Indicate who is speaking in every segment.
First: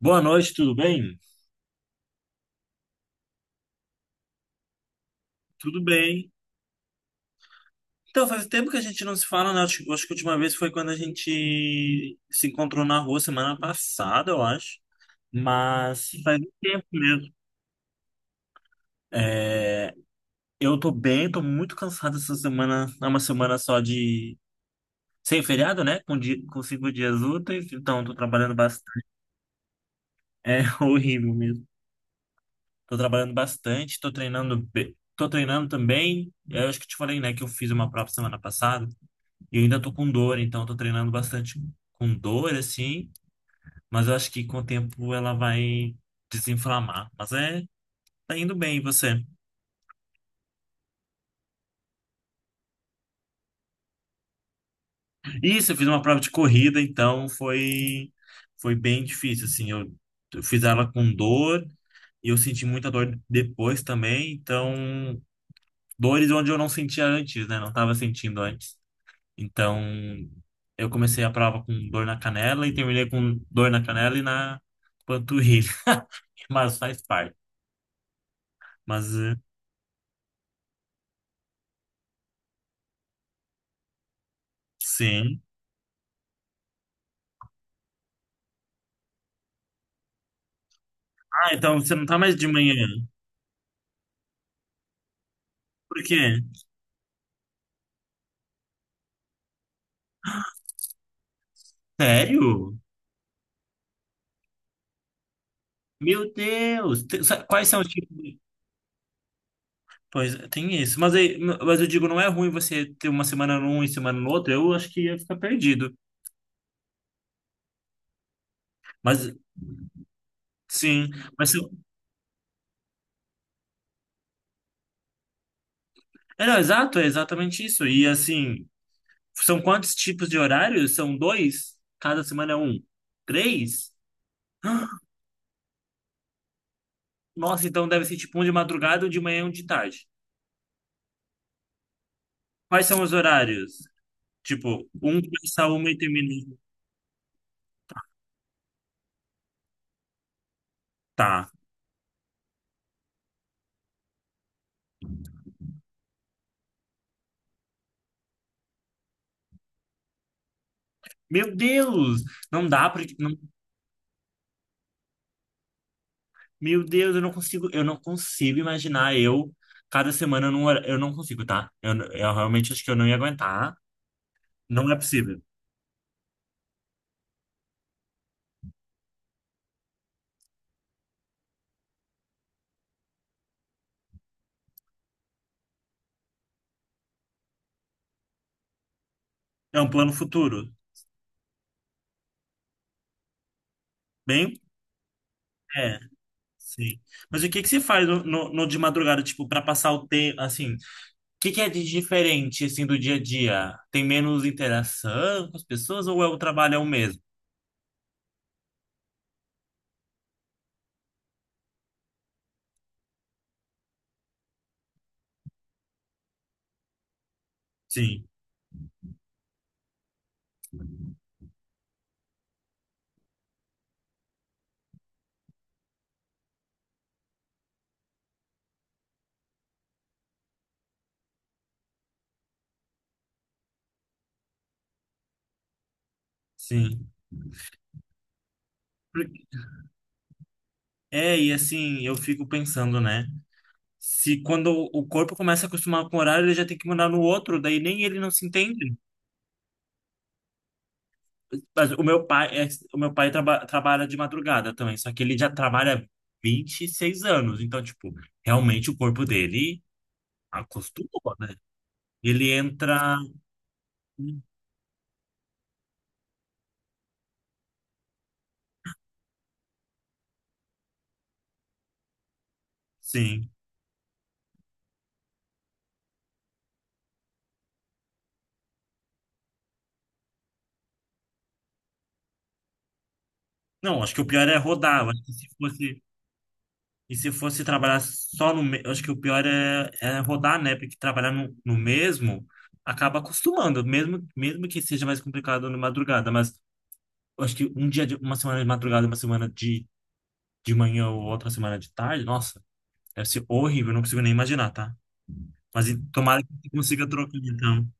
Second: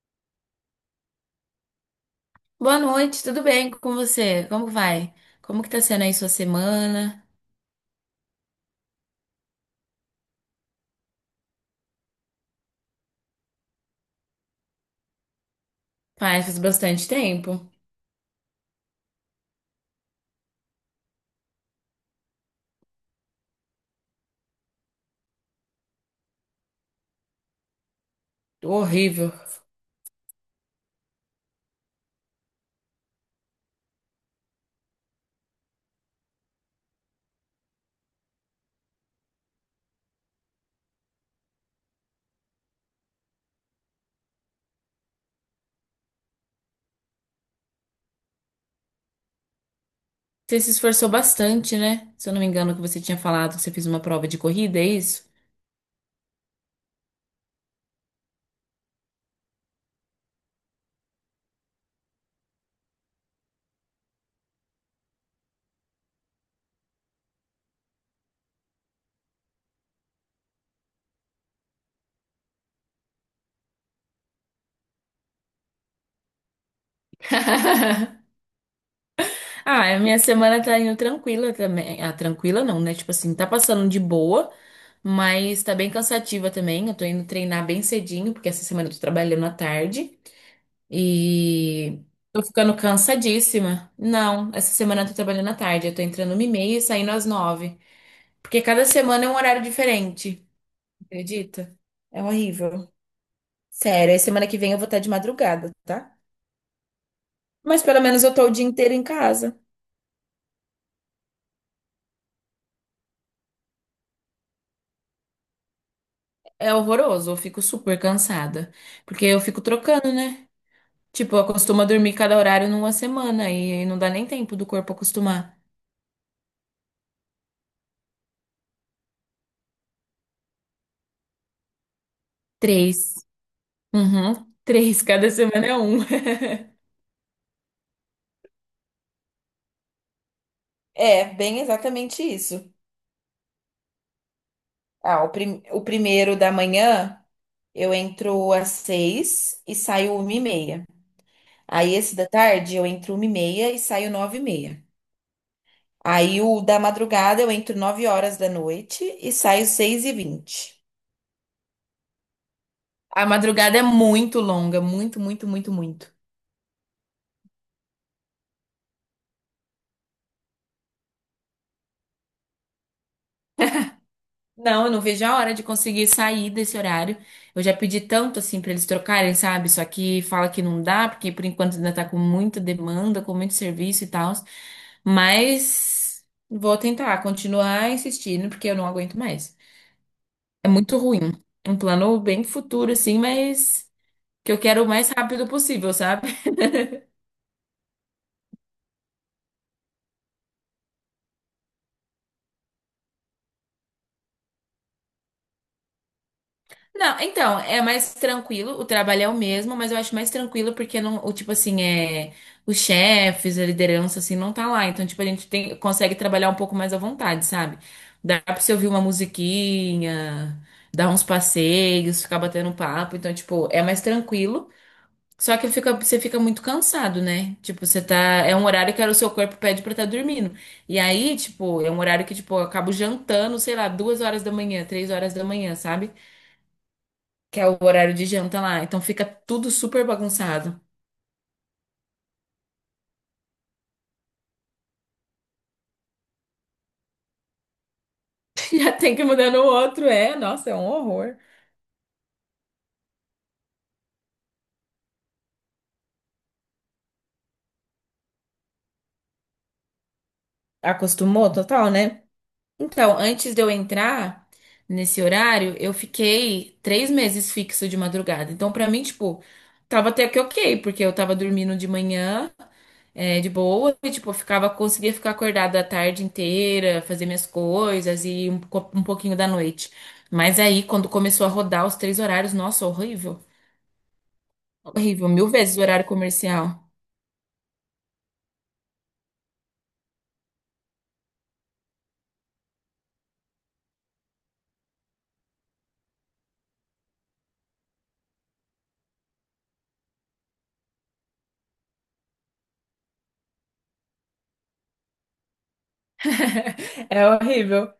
Speaker 1: Boa noite, tudo bem?
Speaker 2: Boa noite, tudo bem com você? Como vai? Como que tá
Speaker 1: Tudo
Speaker 2: sendo aí sua
Speaker 1: bem?
Speaker 2: semana?
Speaker 1: Então, faz tempo que a gente não se fala, né? Acho que a última vez foi quando a gente se encontrou na rua semana passada, eu acho. Mas faz
Speaker 2: Pai,
Speaker 1: um
Speaker 2: faz
Speaker 1: tempo
Speaker 2: bastante
Speaker 1: mesmo.
Speaker 2: tempo.
Speaker 1: É, eu tô bem, tô muito cansado essa semana. É uma semana só de... Sem feriado, né? Com 5 dias úteis. Então, tô trabalhando bastante.
Speaker 2: Horrível.
Speaker 1: É horrível mesmo. Tô trabalhando bastante, tô treinando também. Eu acho que te falei, né? Que eu fiz uma prova semana passada. E eu ainda tô com dor, então eu tô treinando bastante com dor, assim, mas eu acho que com o tempo ela vai desinflamar. Mas é, tá indo bem, e você?
Speaker 2: Você se esforçou bastante, né? Se eu não me engano, que você tinha falado que você fez uma prova de corrida, é isso?
Speaker 1: Isso, eu fiz uma prova de corrida, então foi, foi bem difícil, assim, eu fiz ela com dor e eu senti muita dor depois também, então, dores onde eu não sentia antes, né, não tava sentindo antes. Então, eu comecei a prova com dor na canela e terminei com dor na canela e na panturrilha, mas faz parte. Mas eh,
Speaker 2: Ah, a minha semana tá indo tranquila também. Ah, tranquila não, né? Tipo assim, tá passando de boa,
Speaker 1: sim.
Speaker 2: mas tá bem cansativa também. Eu tô indo treinar bem cedinho, porque essa semana eu tô trabalhando à tarde.
Speaker 1: Ah, então você
Speaker 2: E
Speaker 1: não tá mais
Speaker 2: tô
Speaker 1: de manhã.
Speaker 2: ficando cansadíssima. Não, essa semana eu tô trabalhando à tarde. Eu
Speaker 1: Por
Speaker 2: tô
Speaker 1: quê?
Speaker 2: entrando 1h30 e saindo às 9h. Porque cada semana é um horário diferente. Acredita? É
Speaker 1: Sério?
Speaker 2: horrível. Sério, aí semana que vem eu vou estar de madrugada, tá?
Speaker 1: Meu Deus! Quais são
Speaker 2: Mas
Speaker 1: os
Speaker 2: pelo
Speaker 1: tipos
Speaker 2: menos eu
Speaker 1: de...
Speaker 2: tô o dia inteiro em casa.
Speaker 1: Pois é, tem isso. Mas eu digo, não é ruim você ter uma semana num e semana no outro. Eu acho que ia ficar perdido.
Speaker 2: É horroroso, eu fico super cansada. Porque
Speaker 1: Mas
Speaker 2: eu fico trocando, né?
Speaker 1: sim.
Speaker 2: Tipo, eu
Speaker 1: Mas se-
Speaker 2: acostumo dormir cada horário numa semana e não dá nem tempo do corpo acostumar.
Speaker 1: É, não, exato, é exatamente isso. E assim, são quantos tipos de horários? São dois? Cada semana é um?
Speaker 2: Três.
Speaker 1: Três?
Speaker 2: Uhum, três. Cada semana é um.
Speaker 1: Nossa, então deve ser tipo um de madrugada, um de manhã e um de tarde.
Speaker 2: É, bem exatamente isso.
Speaker 1: Quais são os horários? Tipo, um
Speaker 2: Ah, o,
Speaker 1: começa
Speaker 2: prim-
Speaker 1: a
Speaker 2: o
Speaker 1: uma e
Speaker 2: primeiro da
Speaker 1: termina.
Speaker 2: manhã eu entro às 6h e saio 1h30.
Speaker 1: Tá.
Speaker 2: Aí esse da tarde eu entro 1h30 e saio 9h30. Aí o da madrugada eu entro 9h da noite e saio 6h20.
Speaker 1: Meu Deus, não dá porque
Speaker 2: A
Speaker 1: não-
Speaker 2: madrugada é muito longa, muito, muito, muito, muito.
Speaker 1: meu Deus, eu não consigo imaginar eu cada semana num hora- eu não consigo, tá? Eu realmente acho que eu não ia aguentar.
Speaker 2: Não,
Speaker 1: Não
Speaker 2: eu
Speaker 1: é
Speaker 2: não vejo a
Speaker 1: possível.
Speaker 2: hora de conseguir sair desse horário. Eu já pedi tanto assim pra eles trocarem, sabe? Só que fala que não dá, porque por enquanto ainda tá com muita demanda, com muito serviço e tal. Mas vou tentar continuar insistindo, porque eu não aguento mais.
Speaker 1: É um plano
Speaker 2: É
Speaker 1: futuro.
Speaker 2: muito ruim. Um plano bem futuro, assim, mas que
Speaker 1: Bem,
Speaker 2: eu quero o mais rápido possível,
Speaker 1: é,
Speaker 2: sabe?
Speaker 1: sim. Mas o que que você faz no de madrugada, tipo, para passar o tempo, assim? O que que é de diferente assim do dia a dia? Tem menos interação com as pessoas ou é o trabalho é o mesmo?
Speaker 2: Não, então, é mais tranquilo, o trabalho é o mesmo, mas eu acho mais tranquilo porque não, o tipo assim, é, os chefes, a liderança assim não tá lá, então tipo a gente tem, consegue trabalhar um pouco mais à vontade, sabe?
Speaker 1: Sim,
Speaker 2: Dá pra você ouvir uma musiquinha, dar uns passeios, ficar batendo um papo, então tipo, é mais tranquilo. Só que fica, você fica muito cansado, né? Tipo, você tá. É um horário que o seu corpo pede pra estar dormindo. E aí, tipo, é um horário que, tipo, eu acabo jantando, sei lá, 2h da manhã, 3h da manhã, sabe?
Speaker 1: sim.
Speaker 2: Que é o horário de janta lá. Então fica
Speaker 1: Por-
Speaker 2: tudo super bagunçado.
Speaker 1: É, e assim, eu fico pensando, né? Se quando o corpo começa a acostumar com o horário, ele já tem que mudar no outro, daí nem ele não se
Speaker 2: Já
Speaker 1: entende.
Speaker 2: tem que mudar no outro, é. Nossa, é um horror.
Speaker 1: Mas o meu pai, é, o meu pai trabalha de madrugada também, só que ele já trabalha 26 anos, então, tipo, realmente o corpo dele acostumou,
Speaker 2: Acostumou
Speaker 1: né?
Speaker 2: total, né?
Speaker 1: Ele
Speaker 2: Então,
Speaker 1: entra.
Speaker 2: antes de eu entrar nesse horário, eu fiquei 3 meses fixo de madrugada. Então, pra mim, tipo, tava até que ok, porque eu tava dormindo de manhã, é, de
Speaker 1: Sim.
Speaker 2: boa, e, tipo, eu ficava, conseguia ficar acordada a tarde inteira, fazer minhas coisas e um pouquinho da noite. Mas aí, quando começou a rodar os três horários, nossa, horrível.
Speaker 1: Não, acho que o pior é rodar. Eu acho
Speaker 2: Horrível,
Speaker 1: que
Speaker 2: mil
Speaker 1: se
Speaker 2: vezes o
Speaker 1: fosse.
Speaker 2: horário comercial.
Speaker 1: E se fosse trabalhar só no. me- Eu acho que o pior é, é rodar, né? Porque trabalhar no, no mesmo acaba acostumando, mesmo, mesmo que seja mais complicado na madrugada. Mas eu acho que um dia, de, uma semana de madrugada, uma semana de manhã ou outra semana de tarde, nossa, deve ser horrível, não consigo nem imaginar, tá? Tomara que você consiga
Speaker 2: É
Speaker 1: trocar, então.
Speaker 2: horrível.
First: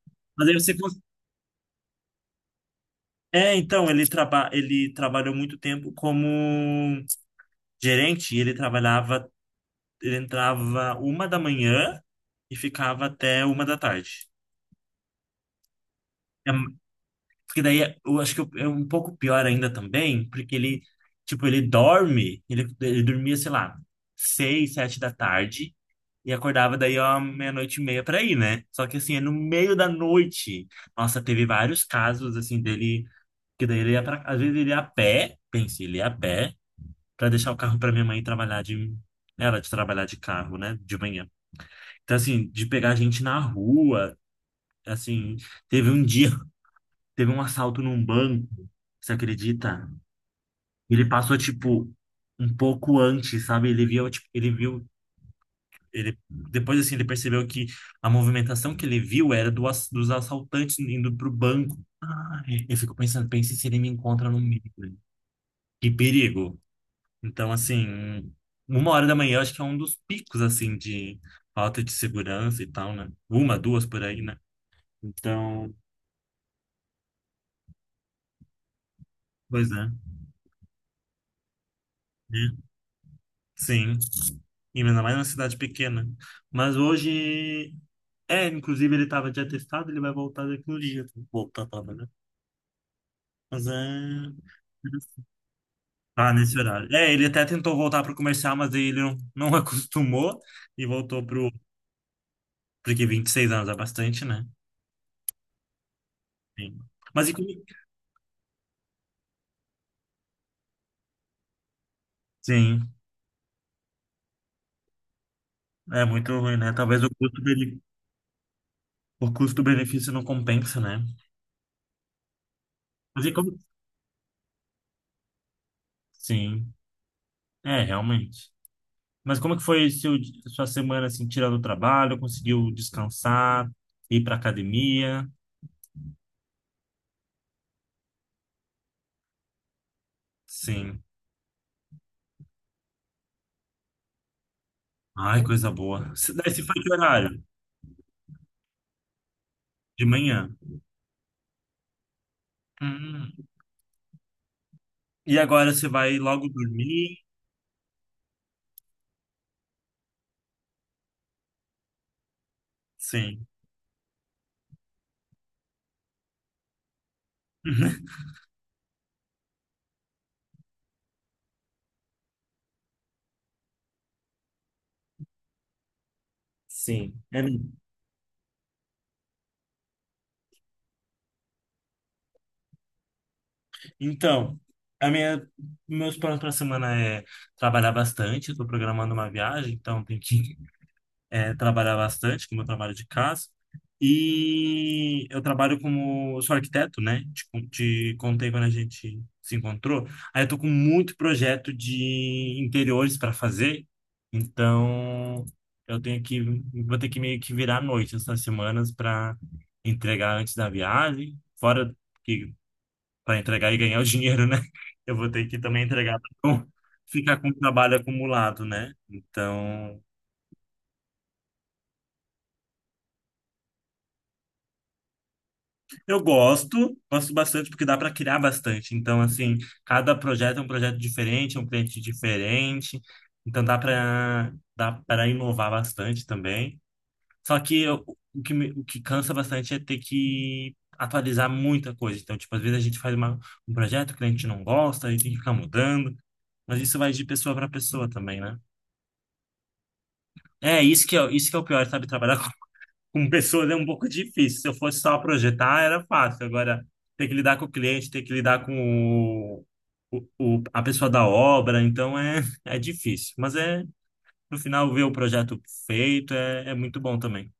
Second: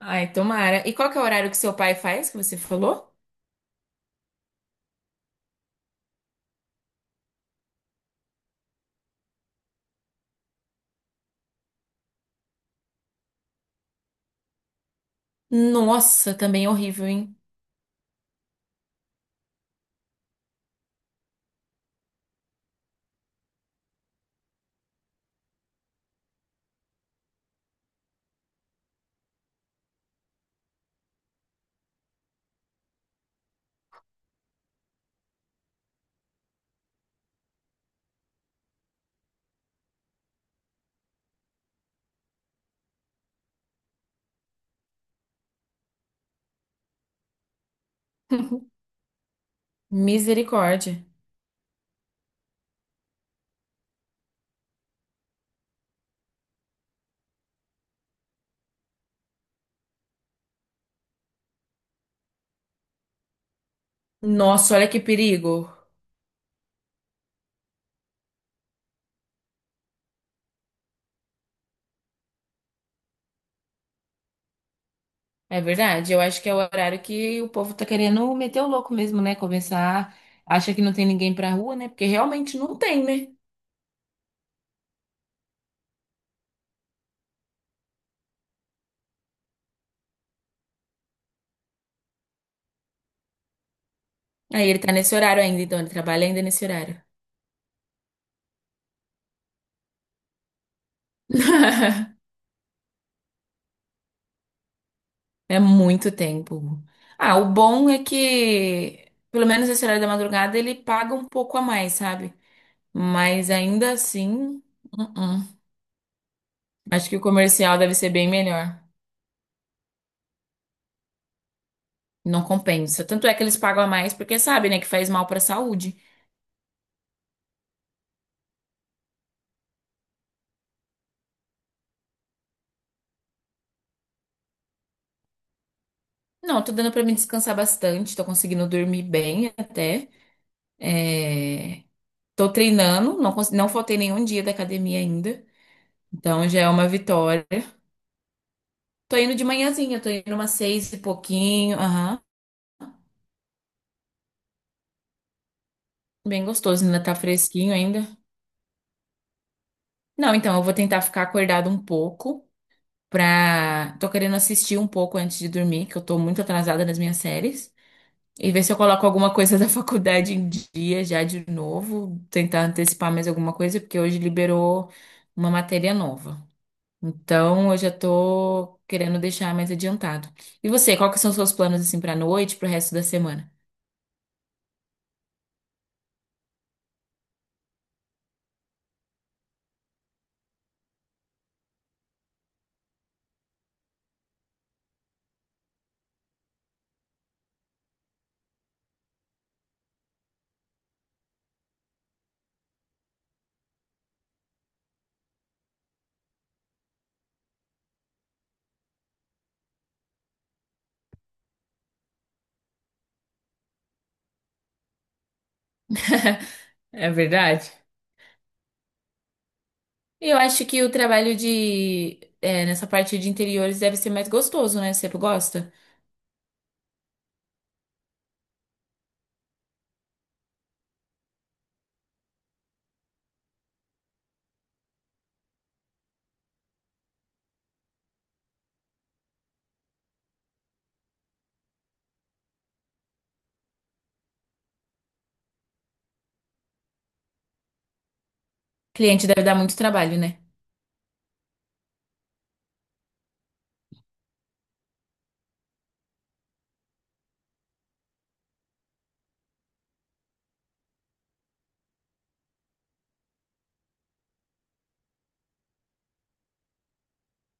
Speaker 2: Ai,
Speaker 1: Mas aí você...
Speaker 2: tomara. E
Speaker 1: cons-
Speaker 2: qual que é o horário que seu pai faz, que você falou?
Speaker 1: É, então, ele, traba, ele trabalhou muito tempo como gerente, e ele trabalhava, ele entrava 1 da manhã e ficava até 1 da tarde.
Speaker 2: Nossa,
Speaker 1: É,
Speaker 2: também horrível, hein?
Speaker 1: porque daí, eu acho que é um pouco pior ainda também, porque ele, tipo, ele dorme, ele dormia, sei lá, seis, sete da tarde, e acordava daí, ó, meia-noite e meia pra ir, né? Só que assim, é no meio da noite. Nossa, teve vários casos, assim, dele. Que daí ele ia pra... Às vezes ele ia a pé, pense, ele ia a pé, pra deixar o carro pra minha mãe trabalhar de... Ela de trabalhar de carro, né? De manhã. Então, assim, de pegar gente na rua, assim... Teve um dia, teve um assalto num banco, você acredita? Ele
Speaker 2: Misericórdia.
Speaker 1: passou, tipo, um pouco antes, sabe? Ele viu, tipo, ele viu ele, depois, assim, ele percebeu que a movimentação que ele viu era dos assaltantes indo pro banco. Ai, eu fico pensando, pense se ele me encontra no meio,
Speaker 2: Nossa, olha
Speaker 1: né?
Speaker 2: que perigo.
Speaker 1: Que perigo. Então, assim, um, 1 hora da manhã, eu acho que é um dos picos, assim, de falta de segurança e tal, né? Uma, duas por aí, né?
Speaker 2: É
Speaker 1: Então,
Speaker 2: verdade, eu acho que é o horário que o povo tá querendo meter o louco mesmo, né?
Speaker 1: pois é.
Speaker 2: Começar, acha que não tem ninguém pra rua, né? Porque
Speaker 1: Né?
Speaker 2: realmente não tem, né?
Speaker 1: Sim. E ainda mais numa cidade pequena. Mas hoje... É, inclusive ele tava de atestado, ele vai voltar daqui no dia. Voltar tava, né? Mas é...
Speaker 2: Aí ele tá nesse horário ainda, então ele trabalha
Speaker 1: Ah,
Speaker 2: ainda
Speaker 1: nesse
Speaker 2: nesse
Speaker 1: horário.
Speaker 2: horário.
Speaker 1: É, ele até tentou voltar pro comercial, mas aí ele não, não acostumou e voltou pro. Porque 26 anos é bastante, né?
Speaker 2: É muito
Speaker 1: Sim.
Speaker 2: tempo.
Speaker 1: Mas e
Speaker 2: Ah,
Speaker 1: como...
Speaker 2: o bom é que, pelo menos esse horário da madrugada, ele paga um pouco a mais, sabe?
Speaker 1: Sim,
Speaker 2: Mas ainda assim, uh-uh.
Speaker 1: é muito ruim, né? Talvez
Speaker 2: Acho que o comercial deve ser bem melhor.
Speaker 1: o custo-benefício não compensa, né?
Speaker 2: Não compensa.
Speaker 1: Mas
Speaker 2: Tanto
Speaker 1: e
Speaker 2: é que
Speaker 1: como.
Speaker 2: eles pagam a mais porque sabe, né, que faz mal pra saúde.
Speaker 1: Sim, é, realmente. Mas como que foi sua semana, assim, tirando o trabalho? Conseguiu descansar, ir pra academia?
Speaker 2: Não, tô dando pra me descansar bastante, tô conseguindo dormir bem até.
Speaker 1: Sim.
Speaker 2: É... Tô treinando, não, não faltei nenhum dia da academia
Speaker 1: Ai,
Speaker 2: ainda.
Speaker 1: coisa boa.
Speaker 2: Então
Speaker 1: Daí
Speaker 2: já
Speaker 1: se
Speaker 2: é
Speaker 1: foi
Speaker 2: uma
Speaker 1: que horário?
Speaker 2: vitória. Tô indo de manhãzinha,
Speaker 1: De
Speaker 2: tô indo
Speaker 1: manhã.
Speaker 2: umas 6h e pouquinho.
Speaker 1: Hum. E agora você vai
Speaker 2: Bem
Speaker 1: logo
Speaker 2: gostoso, ainda tá
Speaker 1: dormir?
Speaker 2: fresquinho ainda. Não, então eu vou tentar ficar acordado um pouco
Speaker 1: Sim.
Speaker 2: pra. Tô querendo assistir um pouco antes de dormir, que eu tô muito atrasada nas minhas séries. E ver se eu coloco alguma coisa da faculdade em dia já de novo. Tentar antecipar mais alguma coisa, porque hoje liberou uma matéria nova.
Speaker 1: Sim. É,
Speaker 2: Então eu já tô querendo deixar mais adiantado. E você, quais são os seus planos assim pra noite, pro resto da semana?
Speaker 1: então, a minha, meus planos para a semana é trabalhar bastante. Estou programando uma viagem, então tem que é, trabalhar bastante com o meu trabalho de casa. E eu trabalho como, sou arquiteto, né? Te contei quando a gente se encontrou. Aí eu tô com muito projeto de interiores para fazer, então eu tenho que, vou ter que meio que virar à noite essas semanas para entregar antes da viagem, fora que para entregar e ganhar o dinheiro, né? Eu vou ter que também entregar para
Speaker 2: É
Speaker 1: ficar com o
Speaker 2: verdade?
Speaker 1: trabalho acumulado, né? Então.
Speaker 2: Eu acho que o trabalho de é, nessa parte de interiores deve ser mais gostoso, né? Você gosta?
Speaker 1: Eu gosto, gosto bastante porque dá para criar bastante. Então, assim, cada projeto é um projeto diferente, é um cliente diferente. Então, dá para inovar bastante também. Só que eu- o que o que cansa bastante é ter que atualizar muita coisa. Então, tipo, às vezes a gente um projeto, o cliente não gosta, aí tem que ficar mudando. Mas isso vai de pessoa para pessoa também, né?
Speaker 2: Cliente deve dar muito trabalho, né?
Speaker 1: É, isso que é o pior, sabe? Trabalhar com pessoas é um pouco difícil. Se eu fosse só projetar, era fácil. Agora, ter que lidar com o cliente, ter que lidar com o, o- a pessoa da obra, então é, é difícil. Mas é, no final, ver o projeto feito é, é muito bom também.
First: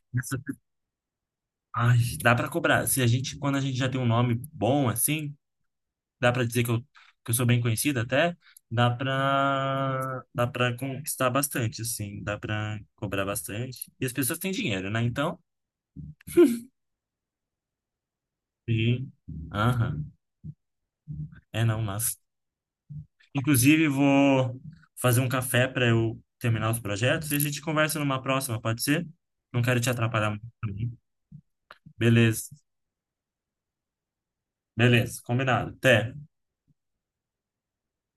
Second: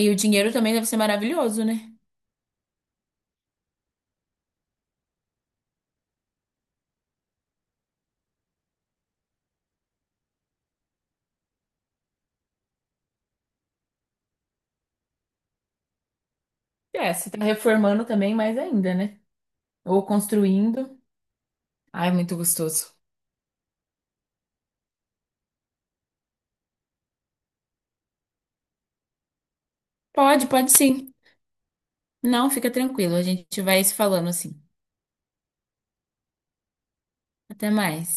Speaker 2: E o
Speaker 1: Essa-
Speaker 2: dinheiro também deve ser maravilhoso, né?
Speaker 1: Ai, dá para cobrar. Se a gente, quando a gente já tem um nome bom assim, dá para dizer que eu sou bem conhecido até, dá para conquistar bastante, assim, dá para cobrar bastante. E as pessoas têm dinheiro, né? Então,
Speaker 2: É, você tá reformando também mais ainda,
Speaker 1: sim.
Speaker 2: né? Ou
Speaker 1: Aham.
Speaker 2: construindo.
Speaker 1: É, não,
Speaker 2: Ai,
Speaker 1: mas.
Speaker 2: muito gostoso.
Speaker 1: Inclusive, vou fazer um café para eu terminar os projetos e a gente conversa numa próxima, pode ser? Não quero te atrapalhar muito.
Speaker 2: Pode, pode
Speaker 1: Também.
Speaker 2: sim. Não,
Speaker 1: Beleza,
Speaker 2: fica tranquilo. A gente vai se falando assim.
Speaker 1: beleza, combinado. Até.
Speaker 2: Até mais.